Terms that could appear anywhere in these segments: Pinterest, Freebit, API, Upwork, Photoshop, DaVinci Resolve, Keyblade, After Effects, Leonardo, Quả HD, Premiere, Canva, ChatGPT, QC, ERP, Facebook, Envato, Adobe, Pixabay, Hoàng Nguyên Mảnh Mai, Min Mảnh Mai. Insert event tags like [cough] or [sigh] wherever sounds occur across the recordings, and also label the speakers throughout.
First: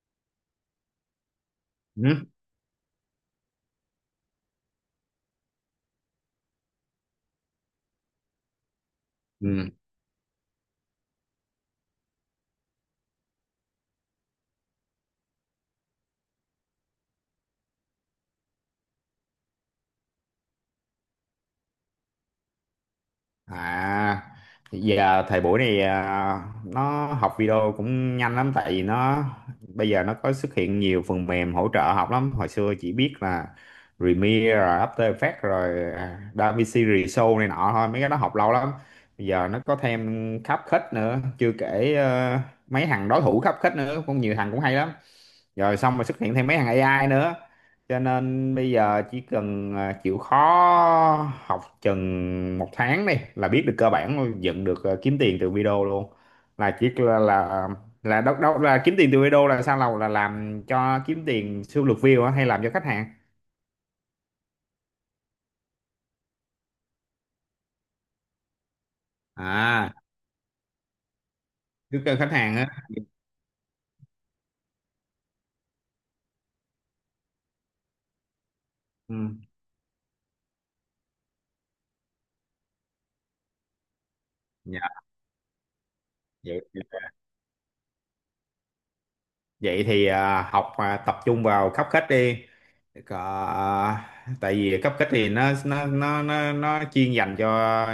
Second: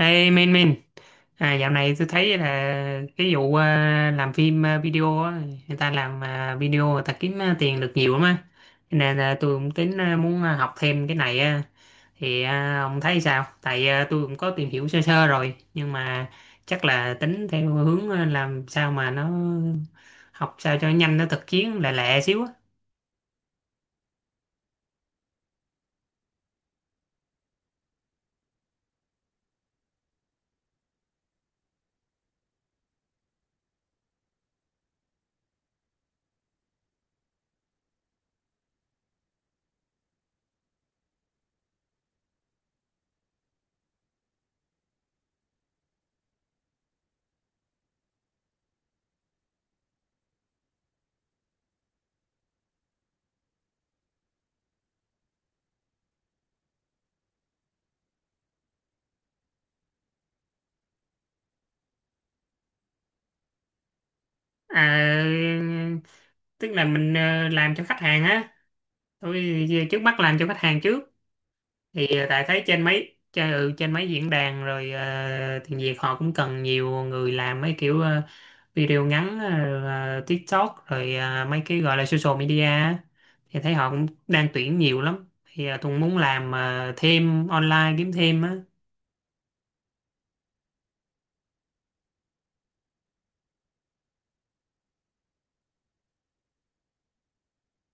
Speaker 1: Ê Min Min, à, dạo này tôi
Speaker 2: Ừ.
Speaker 1: thấy là cái vụ làm phim, video á, người ta làm, video người ta kiếm, tiền được nhiều lắm á. Cho nên là tôi
Speaker 2: Ừ.
Speaker 1: cũng tính, muốn, học thêm cái này á. Thì ông thấy sao, tại tôi cũng có tìm hiểu sơ sơ rồi nhưng mà chắc là tính theo hướng, làm sao mà nó học sao cho nhanh, nó thực chiến lẹ lẹ xíu á.
Speaker 2: À, giờ thời buổi này nó học video cũng nhanh lắm, tại vì nó bây giờ nó có xuất hiện nhiều phần mềm hỗ trợ học lắm. Hồi xưa chỉ biết là Premiere rồi After Effects rồi DaVinci Resolve này nọ thôi, mấy cái đó học lâu lắm. Bây giờ nó có thêm khắp khách nữa, chưa kể mấy thằng đối thủ khắp khách nữa cũng nhiều thằng cũng hay lắm. Rồi xong rồi xuất hiện thêm mấy thằng AI nữa, cho nên bây giờ chỉ cần chịu khó học chừng một tháng đi là biết được cơ bản luôn, dựng được, kiếm tiền từ video luôn. Là chỉ là đâu đâu là kiếm tiền từ video là sao, là làm cho kiếm tiền siêu lượt view á hay làm cho khách hàng.
Speaker 1: À, tức là mình, làm cho khách hàng á, tôi
Speaker 2: À,
Speaker 1: trước mắt làm cho khách hàng trước.
Speaker 2: cứ
Speaker 1: Thì
Speaker 2: kêu khách
Speaker 1: tại
Speaker 2: hàng
Speaker 1: thấy
Speaker 2: á.
Speaker 1: trên mấy trên mấy diễn đàn rồi, tiếng Việt họ cũng cần nhiều người làm mấy kiểu, video ngắn,
Speaker 2: Ừ.
Speaker 1: TikTok rồi, mấy cái gọi là social media á. Thì thấy họ cũng đang tuyển nhiều
Speaker 2: Dạ.
Speaker 1: lắm, thì tôi cũng muốn làm,
Speaker 2: Vậy,
Speaker 1: thêm online kiếm thêm á.
Speaker 2: vậy thì học, tập trung vào khắp khách đi. Có, tại vì cấp kích thì nó chuyên dành cho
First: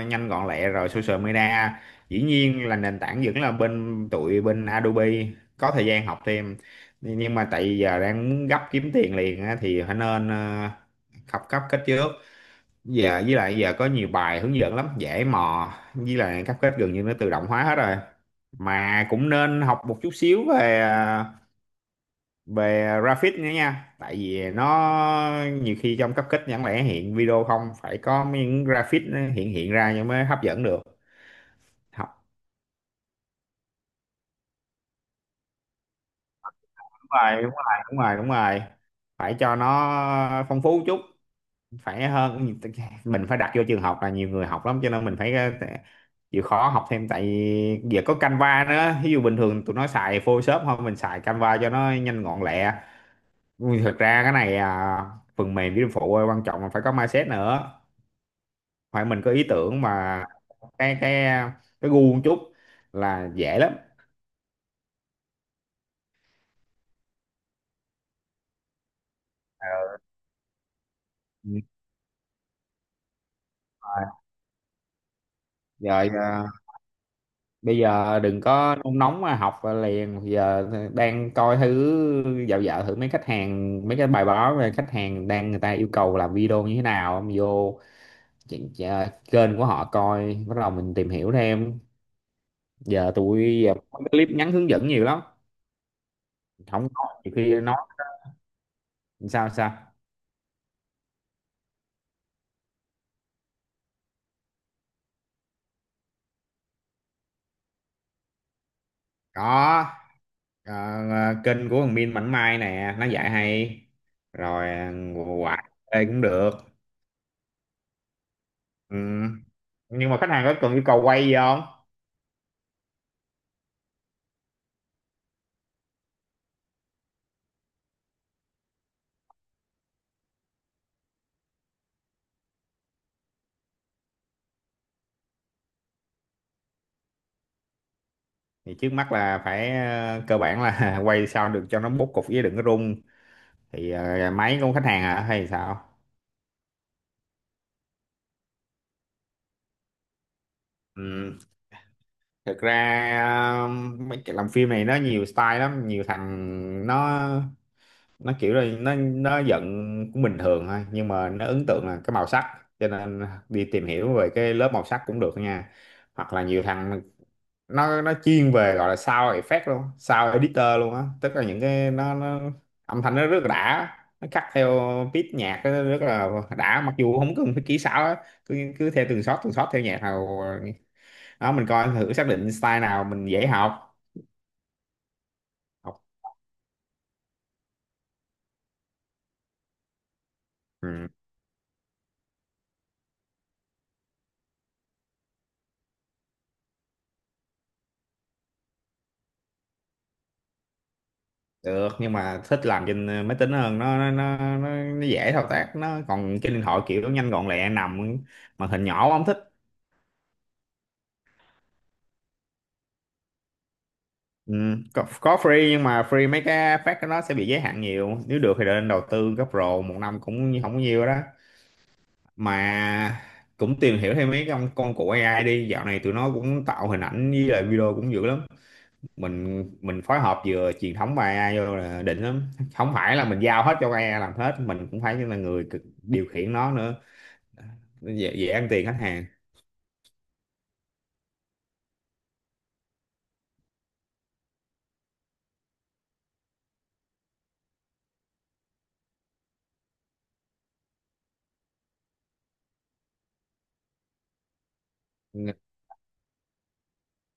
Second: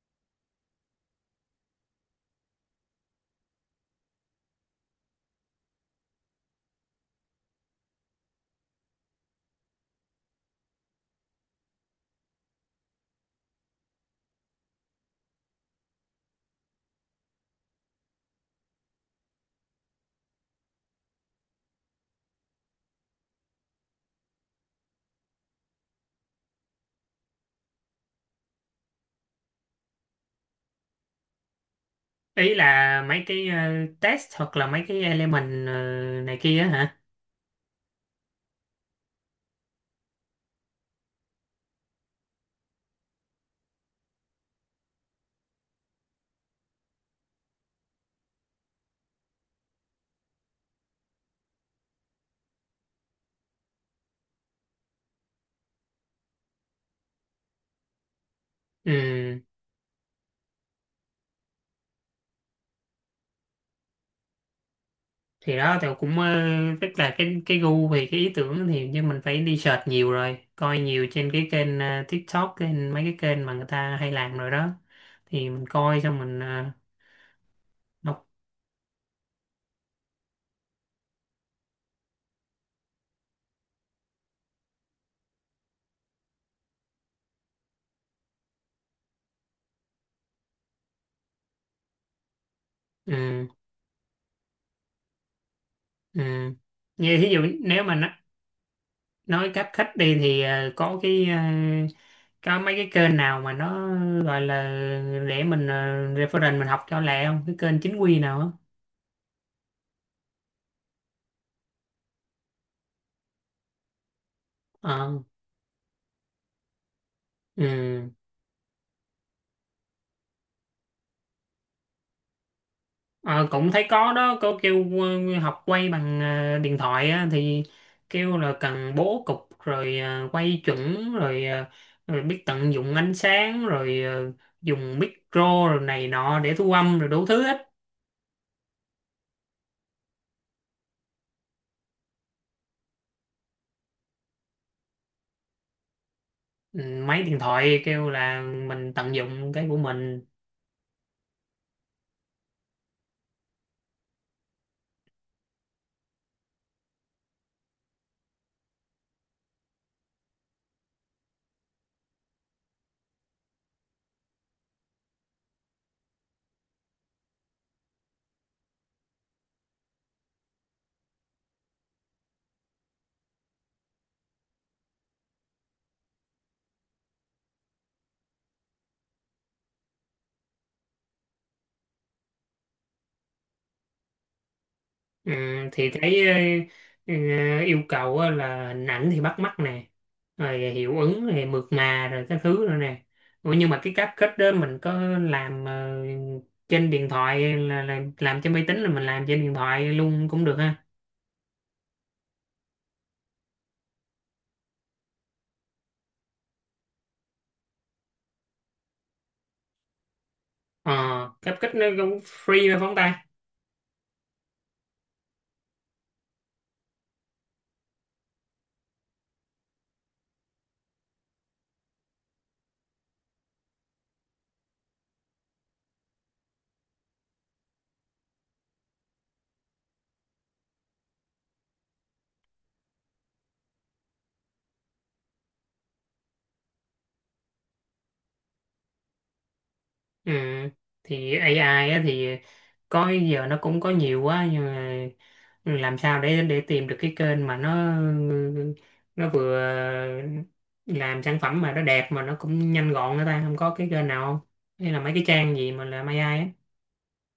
Speaker 2: nhanh gọn lẹ, rồi social media, dĩ nhiên là nền tảng vẫn là bên tụi bên Adobe, có thời gian học thêm. Nhưng mà tại giờ đang muốn gấp kiếm tiền liền á, thì phải nên học cấp kích trước. Giờ với lại giờ có nhiều bài hướng dẫn lắm, dễ mò, với lại cấp kích gần như nó tự động hóa hết rồi. Mà cũng nên học một chút xíu về về graphic nữa nha, tại vì nó nhiều khi trong cấp kích chẳng lẽ hiện video không, phải có những graphic nó hiện hiện ra nhưng mới hấp dẫn được. Học.
Speaker 1: Ý là mấy cái, test hoặc là mấy cái element, này kia á hả?
Speaker 2: Đúng rồi, đúng rồi, đúng rồi, đúng rồi. Phải cho nó phong phú chút, phải hơn. Mình phải đặt vô trường học là nhiều người học lắm, cho nên mình phải chịu khó học thêm, tại vì giờ có Canva nữa. Ví dụ bình thường tụi nó xài Photoshop thôi, mình xài Canva cho nó nhanh gọn lẹ. Thực ra cái này phần mềm với phụ, quan trọng là phải có mindset nữa.
Speaker 1: Ừ,
Speaker 2: Hoặc mình có ý tưởng mà cái cái gu một chút là dễ lắm.
Speaker 1: thì đó thì cũng, tức là cái gu thì cái ý tưởng thì, nhưng mình phải đi search nhiều rồi coi nhiều trên cái
Speaker 2: Ừ.
Speaker 1: kênh, TikTok, kênh mấy cái kênh mà người ta hay làm rồi đó. Thì mình coi
Speaker 2: Rồi
Speaker 1: xong mình,
Speaker 2: bây giờ
Speaker 1: đọc.
Speaker 2: đừng có nôn nóng mà học liền. Bây giờ đang coi thử, dạo dạo thử mấy khách hàng, mấy cái bài báo về khách hàng đang, người ta yêu cầu làm video như thế nào. Em vô chị- chị- kênh của họ coi, bắt đầu mình tìm hiểu thêm. Giờ
Speaker 1: Ừ,
Speaker 2: tụi giờ có cái clip ngắn hướng dẫn nhiều lắm,
Speaker 1: ừ.
Speaker 2: không có,
Speaker 1: Như thí
Speaker 2: nhiều
Speaker 1: dụ
Speaker 2: khi nói
Speaker 1: nếu mà
Speaker 2: sao
Speaker 1: nói cách khách
Speaker 2: sao.
Speaker 1: đi thì, có cái, có mấy cái kênh nào mà nó gọi là để mình, reference, mình học cho lẹ không, cái kênh chính quy nào á?
Speaker 2: Có. Ờ, kênh của thằng Min Mảnh Mai nè, nó dạy hay. Rồi
Speaker 1: Ờ,
Speaker 2: quạt đây cũng được.
Speaker 1: ừ.
Speaker 2: Ừ. Nhưng mà khách hàng có cần yêu cầu quay gì không?
Speaker 1: Ờ, cũng thấy có đó, có kêu, học quay bằng, điện thoại á, thì kêu là cần bố cục rồi, quay chuẩn rồi, rồi biết tận dụng ánh sáng rồi, dùng micro rồi này nọ để thu âm rồi đủ thứ hết.
Speaker 2: Thì trước mắt là phải cơ bản là [laughs] quay sao được cho nó bố cục, với đừng có rung. Thì máy của khách hàng hả hay sao?
Speaker 1: Ừ, máy điện thoại kêu là mình tận dụng cái của mình.
Speaker 2: Ừ. Thực ra ờ, mấy cái làm phim này nó nhiều style lắm. Nhiều thằng nó kiểu là nó giận cũng bình thường thôi, nhưng mà nó ấn tượng là cái màu sắc, cho nên đi tìm hiểu về cái lớp màu sắc cũng được nha. Hoặc là nhiều thằng nó chuyên về gọi là sound effect luôn, sound editor luôn á, tức là những cái nó âm thanh nó rất là đã. Nó cắt theo beat nhạc nó rất là đã, mặc dù không cần phải kỹ xảo á. Cứ, theo từng shot theo nhạc nào đó, mình coi thử xác định style nào mình dễ học.
Speaker 1: Ừ, thì
Speaker 2: Học.
Speaker 1: thấy, ờ, yêu cầu á là hình ảnh thì bắt mắt nè, rồi hiệu
Speaker 2: Ừ.
Speaker 1: ứng thì mượt mà rồi các thứ rồi nè. Ủa, nhưng mà cái cáp kết đó, mình có làm, trên điện thoại là làm trên máy tính, là mình làm trên điện thoại luôn cũng được ha?
Speaker 2: Được, nhưng mà thích làm trên máy tính hơn. Nó dễ thao tác, nó còn trên điện thoại kiểu nó nhanh gọn lẹ, nằm màn hình nhỏ không thích.
Speaker 1: Ờ, cáp kết nó cũng free mà phóng tay.
Speaker 2: Ừ. Có free nhưng mà free mấy cái phát của nó sẽ bị giới hạn nhiều. Nếu được thì nên đầu tư gấp pro một năm, cũng không có nhiều đó mà. Cũng tìm hiểu thêm mấy con của AI đi, dạo này tụi nó cũng tạo hình ảnh với lại video cũng dữ lắm. Mình mình phối hợp vừa truyền thống và AI vô là đỉnh lắm, không phải là mình giao hết cho AI làm hết, mình cũng phải là người điều khiển nó nữa. Dễ, ăn tiền khách hàng.
Speaker 1: Ừ. Thì AI á, thì có giờ nó cũng có nhiều quá, nhưng mà làm sao để tìm được cái kênh mà nó vừa làm sản phẩm mà nó đẹp mà nó cũng nhanh gọn nữa ta, không có cái kênh nào không, hay là mấy cái trang gì mà làm AI á?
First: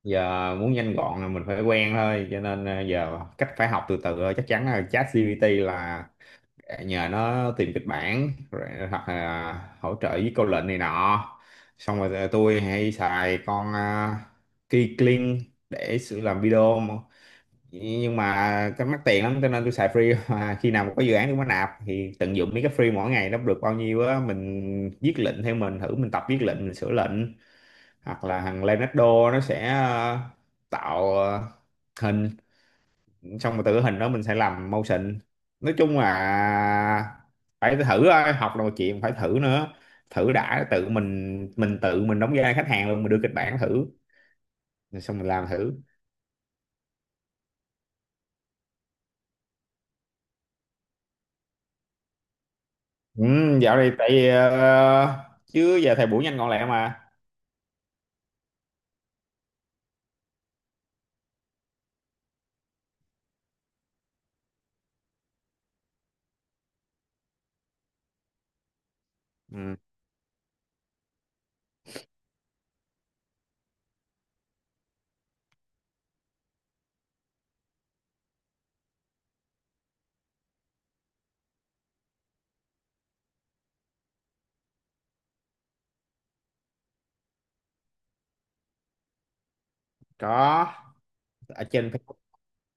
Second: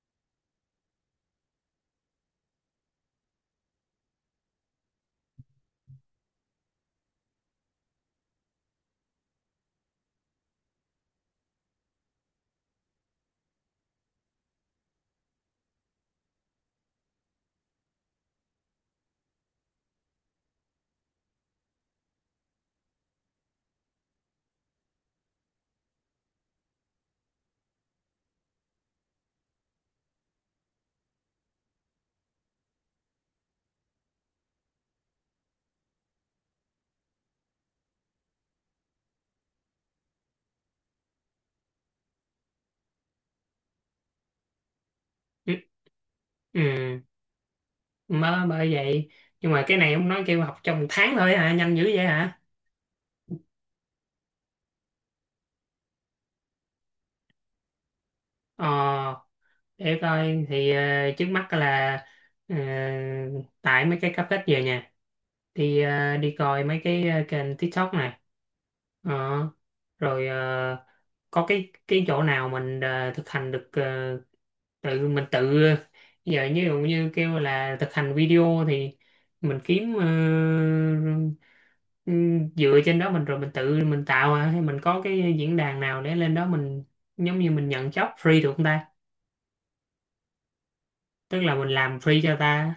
Speaker 2: Giờ muốn nhanh gọn là mình phải quen thôi, cho nên giờ cách phải học từ từ thôi. Chắc chắn là ChatGPT là nhờ nó tìm kịch bản rồi, hoặc là hỗ trợ với câu lệnh này nọ. Xong rồi tôi hay xài con Keyblade để sự làm video mà. Nhưng mà cái mắc tiền lắm cho nên tôi xài free [laughs] mà khi nào mà có dự án tôi mới nạp, thì tận dụng mấy cái free mỗi ngày nó được bao nhiêu á, mình viết lệnh theo mình thử, mình tập viết lệnh, mình sửa lệnh. Hoặc là thằng Leonardo, nó sẽ tạo hình, xong rồi từ cái hình đó mình sẽ làm motion. Nói chung là phải thử thôi, học là một chuyện, phải thử nữa. Thử đã, tự mình tự mình đóng vai khách hàng luôn, mình đưa kịch bản thử, rồi xong mình làm
Speaker 1: Ừ.
Speaker 2: thử.
Speaker 1: Ừ. Mới bởi vậy, nhưng mà cái này ông nói kêu học trong một tháng thôi hả, nhanh dữ vậy hả?
Speaker 2: Ừ, dạo này tại vì, chứ giờ thời buổi nhanh gọn lẹ mà.
Speaker 1: Ờ, để coi thì, trước mắt là, ờ, tại mấy cái cáp kết về nhà đi, đi coi mấy cái, kênh TikTok này. Ờ,
Speaker 2: Ừ,
Speaker 1: rồi, có cái chỗ nào mình, thực hành được, tự mình tự giờ như dụ như kêu là thực hành video thì mình kiếm, dựa trên đó mình rồi mình tự mình tạo, à? Hay mình có cái diễn đàn nào để lên đó mình giống như mình nhận job free được không ta,
Speaker 2: có.
Speaker 1: tức là
Speaker 2: Ở
Speaker 1: mình
Speaker 2: trên
Speaker 1: làm
Speaker 2: Facebook
Speaker 1: free cho ta?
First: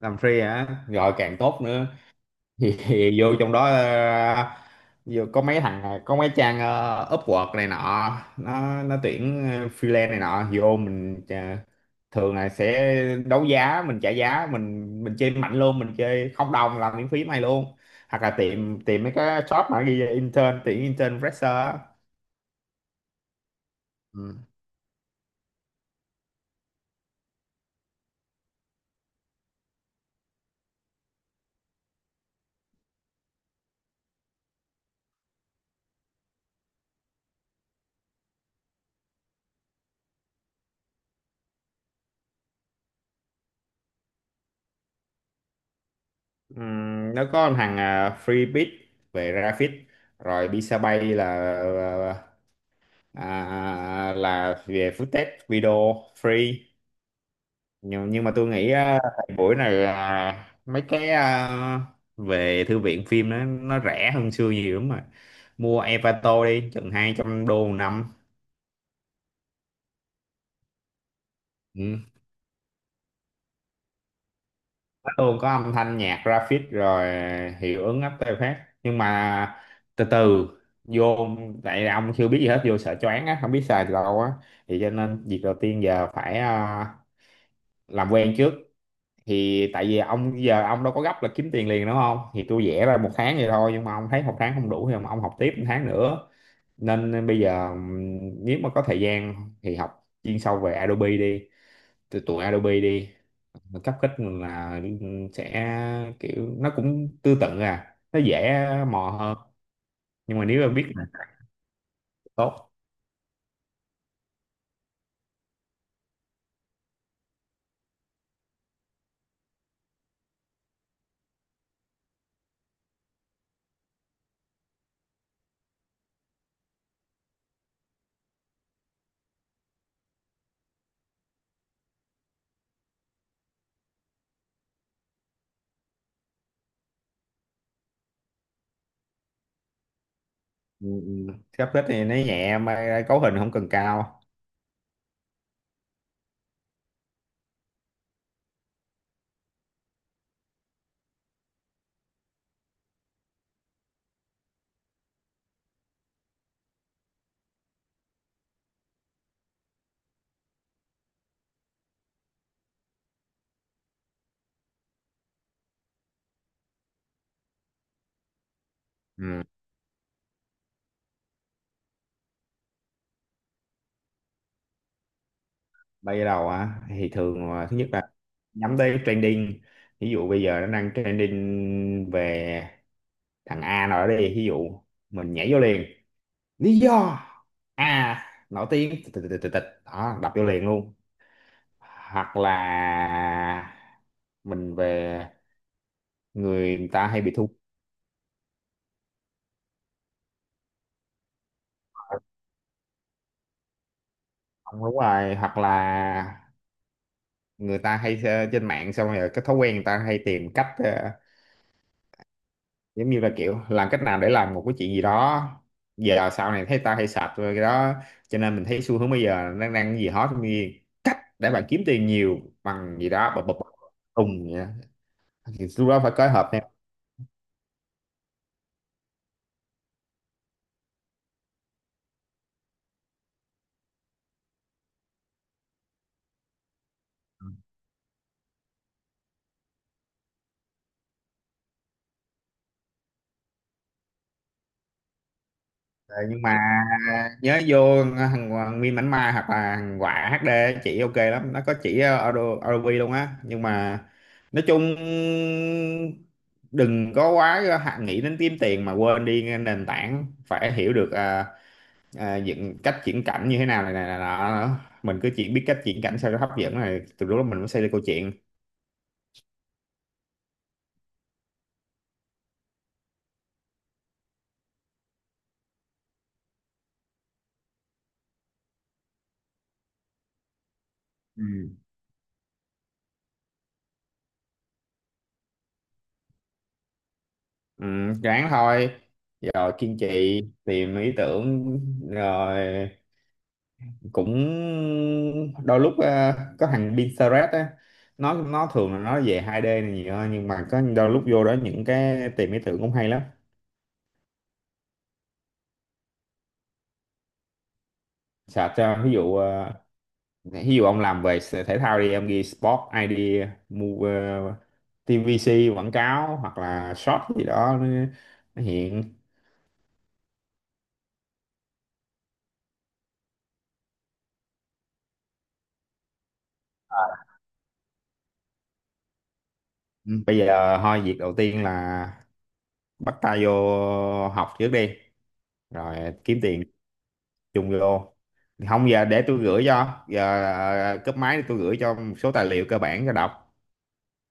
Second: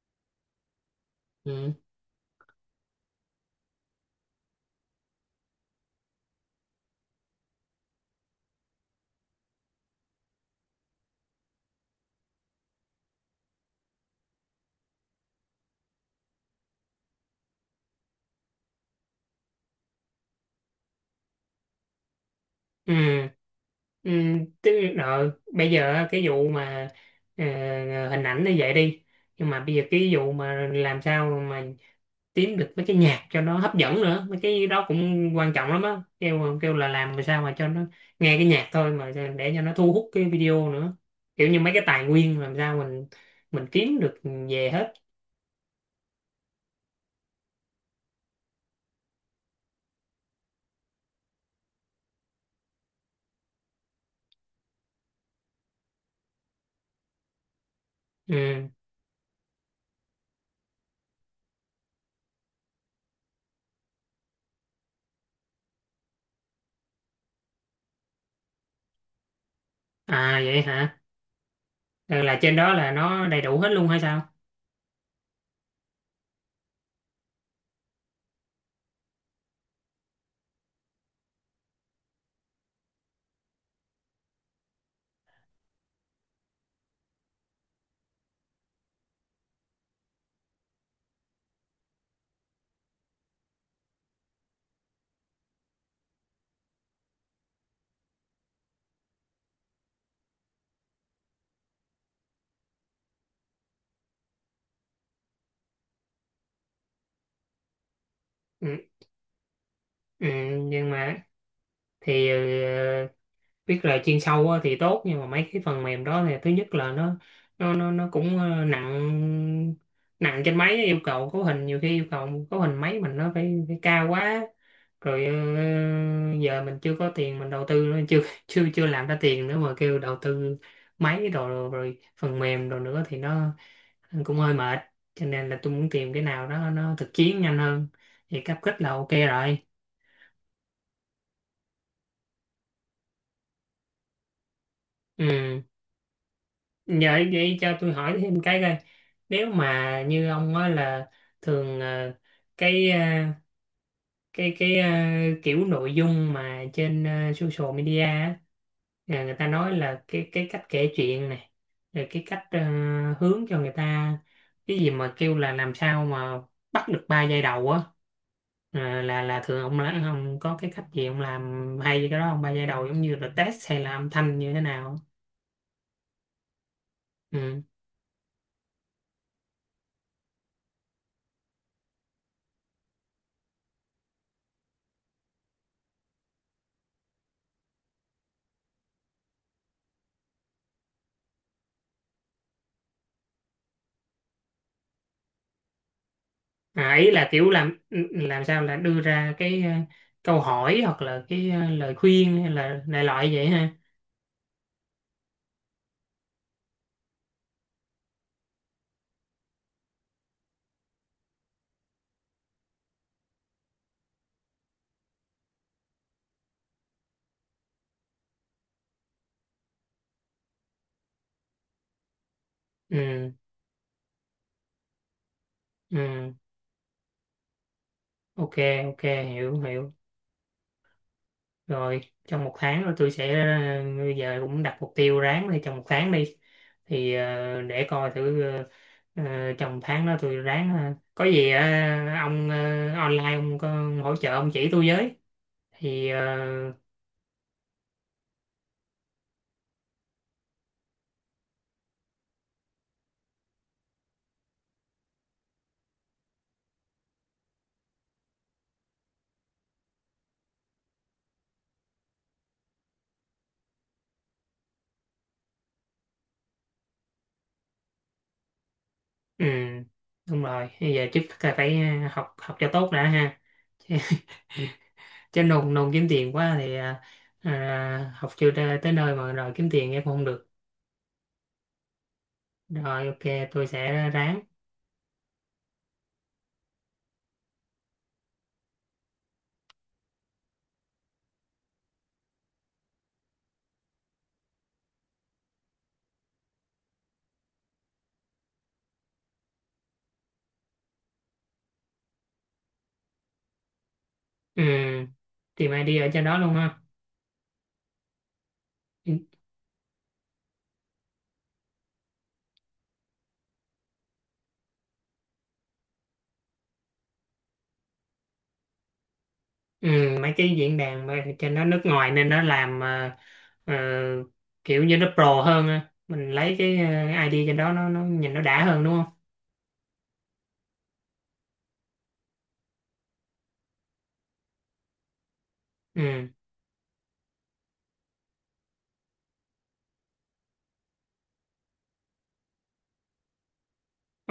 Speaker 2: làm free hả rồi càng tốt
Speaker 1: Ừ.
Speaker 2: nữa. Thì, vô trong đó vô có mấy thằng có mấy trang Upwork này nọ, nó tuyển freelance này nọ. Vô mình thường là sẽ đấu giá, mình trả giá, mình chơi mạnh luôn, mình chơi không đồng, làm miễn phí mày luôn. Hoặc là tìm tìm mấy cái shop mà ghi là intern, tuyển intern fresher á.
Speaker 1: Ừ, ừ,
Speaker 2: Ừ.
Speaker 1: tức đó, bây giờ á, cái vụ mà, ờ, hình ảnh như vậy đi, nhưng mà bây giờ cái vụ mà làm sao mà kiếm được mấy cái nhạc cho nó hấp dẫn nữa, mấy cái đó cũng quan trọng lắm á, kêu kêu là làm mà sao mà cho nó nghe cái nhạc thôi mà để cho nó thu hút cái video nữa, kiểu như mấy cái tài nguyên làm sao mình kiếm được về hết.
Speaker 2: Nó có thằng Freebit về graphic, rồi Pixabay là là là về footage video free. Nhưng, mà tôi
Speaker 1: Ừ.
Speaker 2: nghĩ thời buổi này mấy cái về thư viện phim nó rẻ hơn xưa nhiều lắm mà. Mua Envato đi chừng 200 đô một năm.
Speaker 1: À vậy hả?
Speaker 2: Ừ.
Speaker 1: Ờ, là trên đó là nó đầy đủ hết luôn hay sao?
Speaker 2: Nó luôn có âm thanh, nhạc, graphic, rồi hiệu ứng after effect. Nhưng mà từ từ vô, tại ông chưa biết gì hết, vô sợ choáng á, không biết xài từ đâu á. Thì cho nên việc đầu tiên giờ phải làm quen trước. Thì tại vì ông giờ ông đâu có gấp là kiếm tiền liền đúng không, thì tôi vẽ ra một tháng vậy thôi, nhưng mà ông thấy một tháng không đủ thì ông học tiếp một tháng nữa. Nên bây giờ nếu mà có thời gian thì học chuyên sâu về Adobe đi, từ tụi Adobe đi. Cấp kích là sẽ kiểu nó cũng tương tự, à nó dễ
Speaker 1: Ừ,
Speaker 2: mò hơn.
Speaker 1: ừ,
Speaker 2: Nhưng mà nếu mà biết
Speaker 1: nhưng
Speaker 2: là
Speaker 1: mà thì,
Speaker 2: tốt.
Speaker 1: biết là chuyên sâu á thì tốt, nhưng mà mấy cái phần mềm đó thì thứ nhất là nó cũng, nặng, nặng trên máy, yêu cầu cấu hình, nhiều khi yêu cầu cấu hình máy mình nó phải cao quá, rồi giờ mình chưa có tiền mình đầu tư nữa, chưa chưa chưa làm ra tiền nữa mà kêu đầu tư máy đồ rồi phần mềm đồ nữa thì nó cũng hơi mệt. Cho nên là tôi muốn tìm cái nào đó nó thực chiến nhanh hơn, thì cáp kích là ok rồi.
Speaker 2: Ừ, ừ. Cấp kích thì nó nhẹ mà cấu hình không cần cao.
Speaker 1: Ừ. Dạ vậy cho tôi hỏi thêm cái coi, nếu mà như ông á là thường, cái, cái cái ờ, kiểu nội dung mà trên, social media á, là người ta nói là cái cách kể chuyện này, rồi cái cách, hướng cho người ta, cái gì mà kêu là làm sao mà bắt được ba giây đầu á. Ờ, là
Speaker 2: Ừ.
Speaker 1: thường ông ông có cái cách gì ông làm hay cái đó không, ba giây đầu giống như là test hay là âm thanh như thế nào?
Speaker 2: Bây giờ đầu á thì thường
Speaker 1: Ừ.
Speaker 2: là thứ nhất là nhắm tới trending. Ví dụ bây giờ nó đang trending về thằng A nào đó đi, ví dụ mình nhảy vô liền, lý do A nổi tiếng tịch tịch tịch tịch tịch. Đó, đập vô liền luôn. Hoặc là mình về người
Speaker 1: À,
Speaker 2: ta
Speaker 1: ý
Speaker 2: hay
Speaker 1: là
Speaker 2: bị thu.
Speaker 1: kiểu làm sao là đưa ra cái, câu hỏi hoặc là cái, lời khuyên hay là đại loại vậy ha.
Speaker 2: Không, đúng rồi, hoặc là người ta hay trên mạng, xong rồi cái thói quen người ta hay tìm cách giống như là kiểu làm cách nào để làm một cái chuyện gì đó. Giờ sau này thấy tao hay sạch rồi cái đó, cho nên mình thấy xu hướng bây giờ nó đang cái gì hot, giống như cách để bạn kiếm tiền nhiều bằng gì
Speaker 1: Ừ,
Speaker 2: đó, bập bập bập, tùng vậy đó. Thì lúc đó phải phối
Speaker 1: ừ,
Speaker 2: hợp theo.
Speaker 1: ok, ok, hiểu, hiểu. Rồi, trong một tháng rồi tôi sẽ, bây giờ cũng đặt mục tiêu ráng đi trong một tháng đi. Thì để coi thử, trong tháng đó tôi ráng ha, có gì, ông, online ông có hỗ trợ ông chỉ tôi với. Thì
Speaker 2: Ờ, nhưng mà nhớ vô thằng Hoàng Nguyên Mảnh Mai hoặc là thằng Quả HD chỉ ok lắm, nó có chỉ audio ROV luôn á. Nhưng mà nói chung đừng có quá hạn nghĩ đến kiếm tiền mà quên đi nền tảng, phải hiểu được dựng, cách chuyển cảnh như thế nào này này này nọ nữa. Mình cứ chỉ biết cách chuyển cảnh sao cho hấp dẫn này, từ lúc đó mình mới xây ra câu chuyện.
Speaker 1: ừ, đúng rồi, bây giờ trước là phải, học học cho tốt đã ha. Chứ cho nồn nồn kiếm tiền quá thì à, à, học chưa ra tới nơi mà rồi kiếm tiền em không được.
Speaker 2: Ừ.
Speaker 1: Rồi ok, tôi sẽ ráng.
Speaker 2: Ừ, ráng thôi. Rồi kiên trì tìm ý tưởng, rồi cũng đôi lúc có thằng Pinterest á, nó thường là nó về 2D này nhiều hơn, nhưng mà có đôi lúc vô đó những cái tìm ý tưởng cũng hay lắm.
Speaker 1: Ừ, tìm ID ở trên đó luôn ha?
Speaker 2: Search cho ví
Speaker 1: Ừ,
Speaker 2: dụ ví dụ ông làm về thể thao đi em ghi Sport ID Move uh, TVC quảng cáo hoặc là short gì đó, nó hiện.
Speaker 1: ừ, mấy cái diễn đàn mà trên đó nước ngoài nên nó làm à, ờ, kiểu như nó pro hơn á, mình lấy cái, à, ID trên đó, nó nhìn nó đã hơn đúng không?
Speaker 2: Ừ. Bây giờ thôi việc đầu tiên là bắt tay vô học trước đi, rồi
Speaker 1: Ừ,
Speaker 2: kiếm tiền chung vô. Không giờ để tôi gửi cho giờ cúp máy tôi gửi cho một số tài liệu cơ bản cho đọc.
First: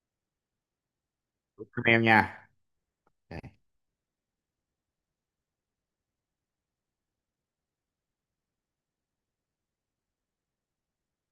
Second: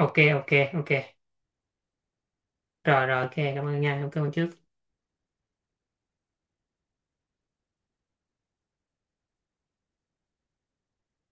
Speaker 1: ok, ok, ok,
Speaker 2: Cảm ơn em nha.
Speaker 1: rồi rồi ok, cảm ơn nha, cảm ơn trước.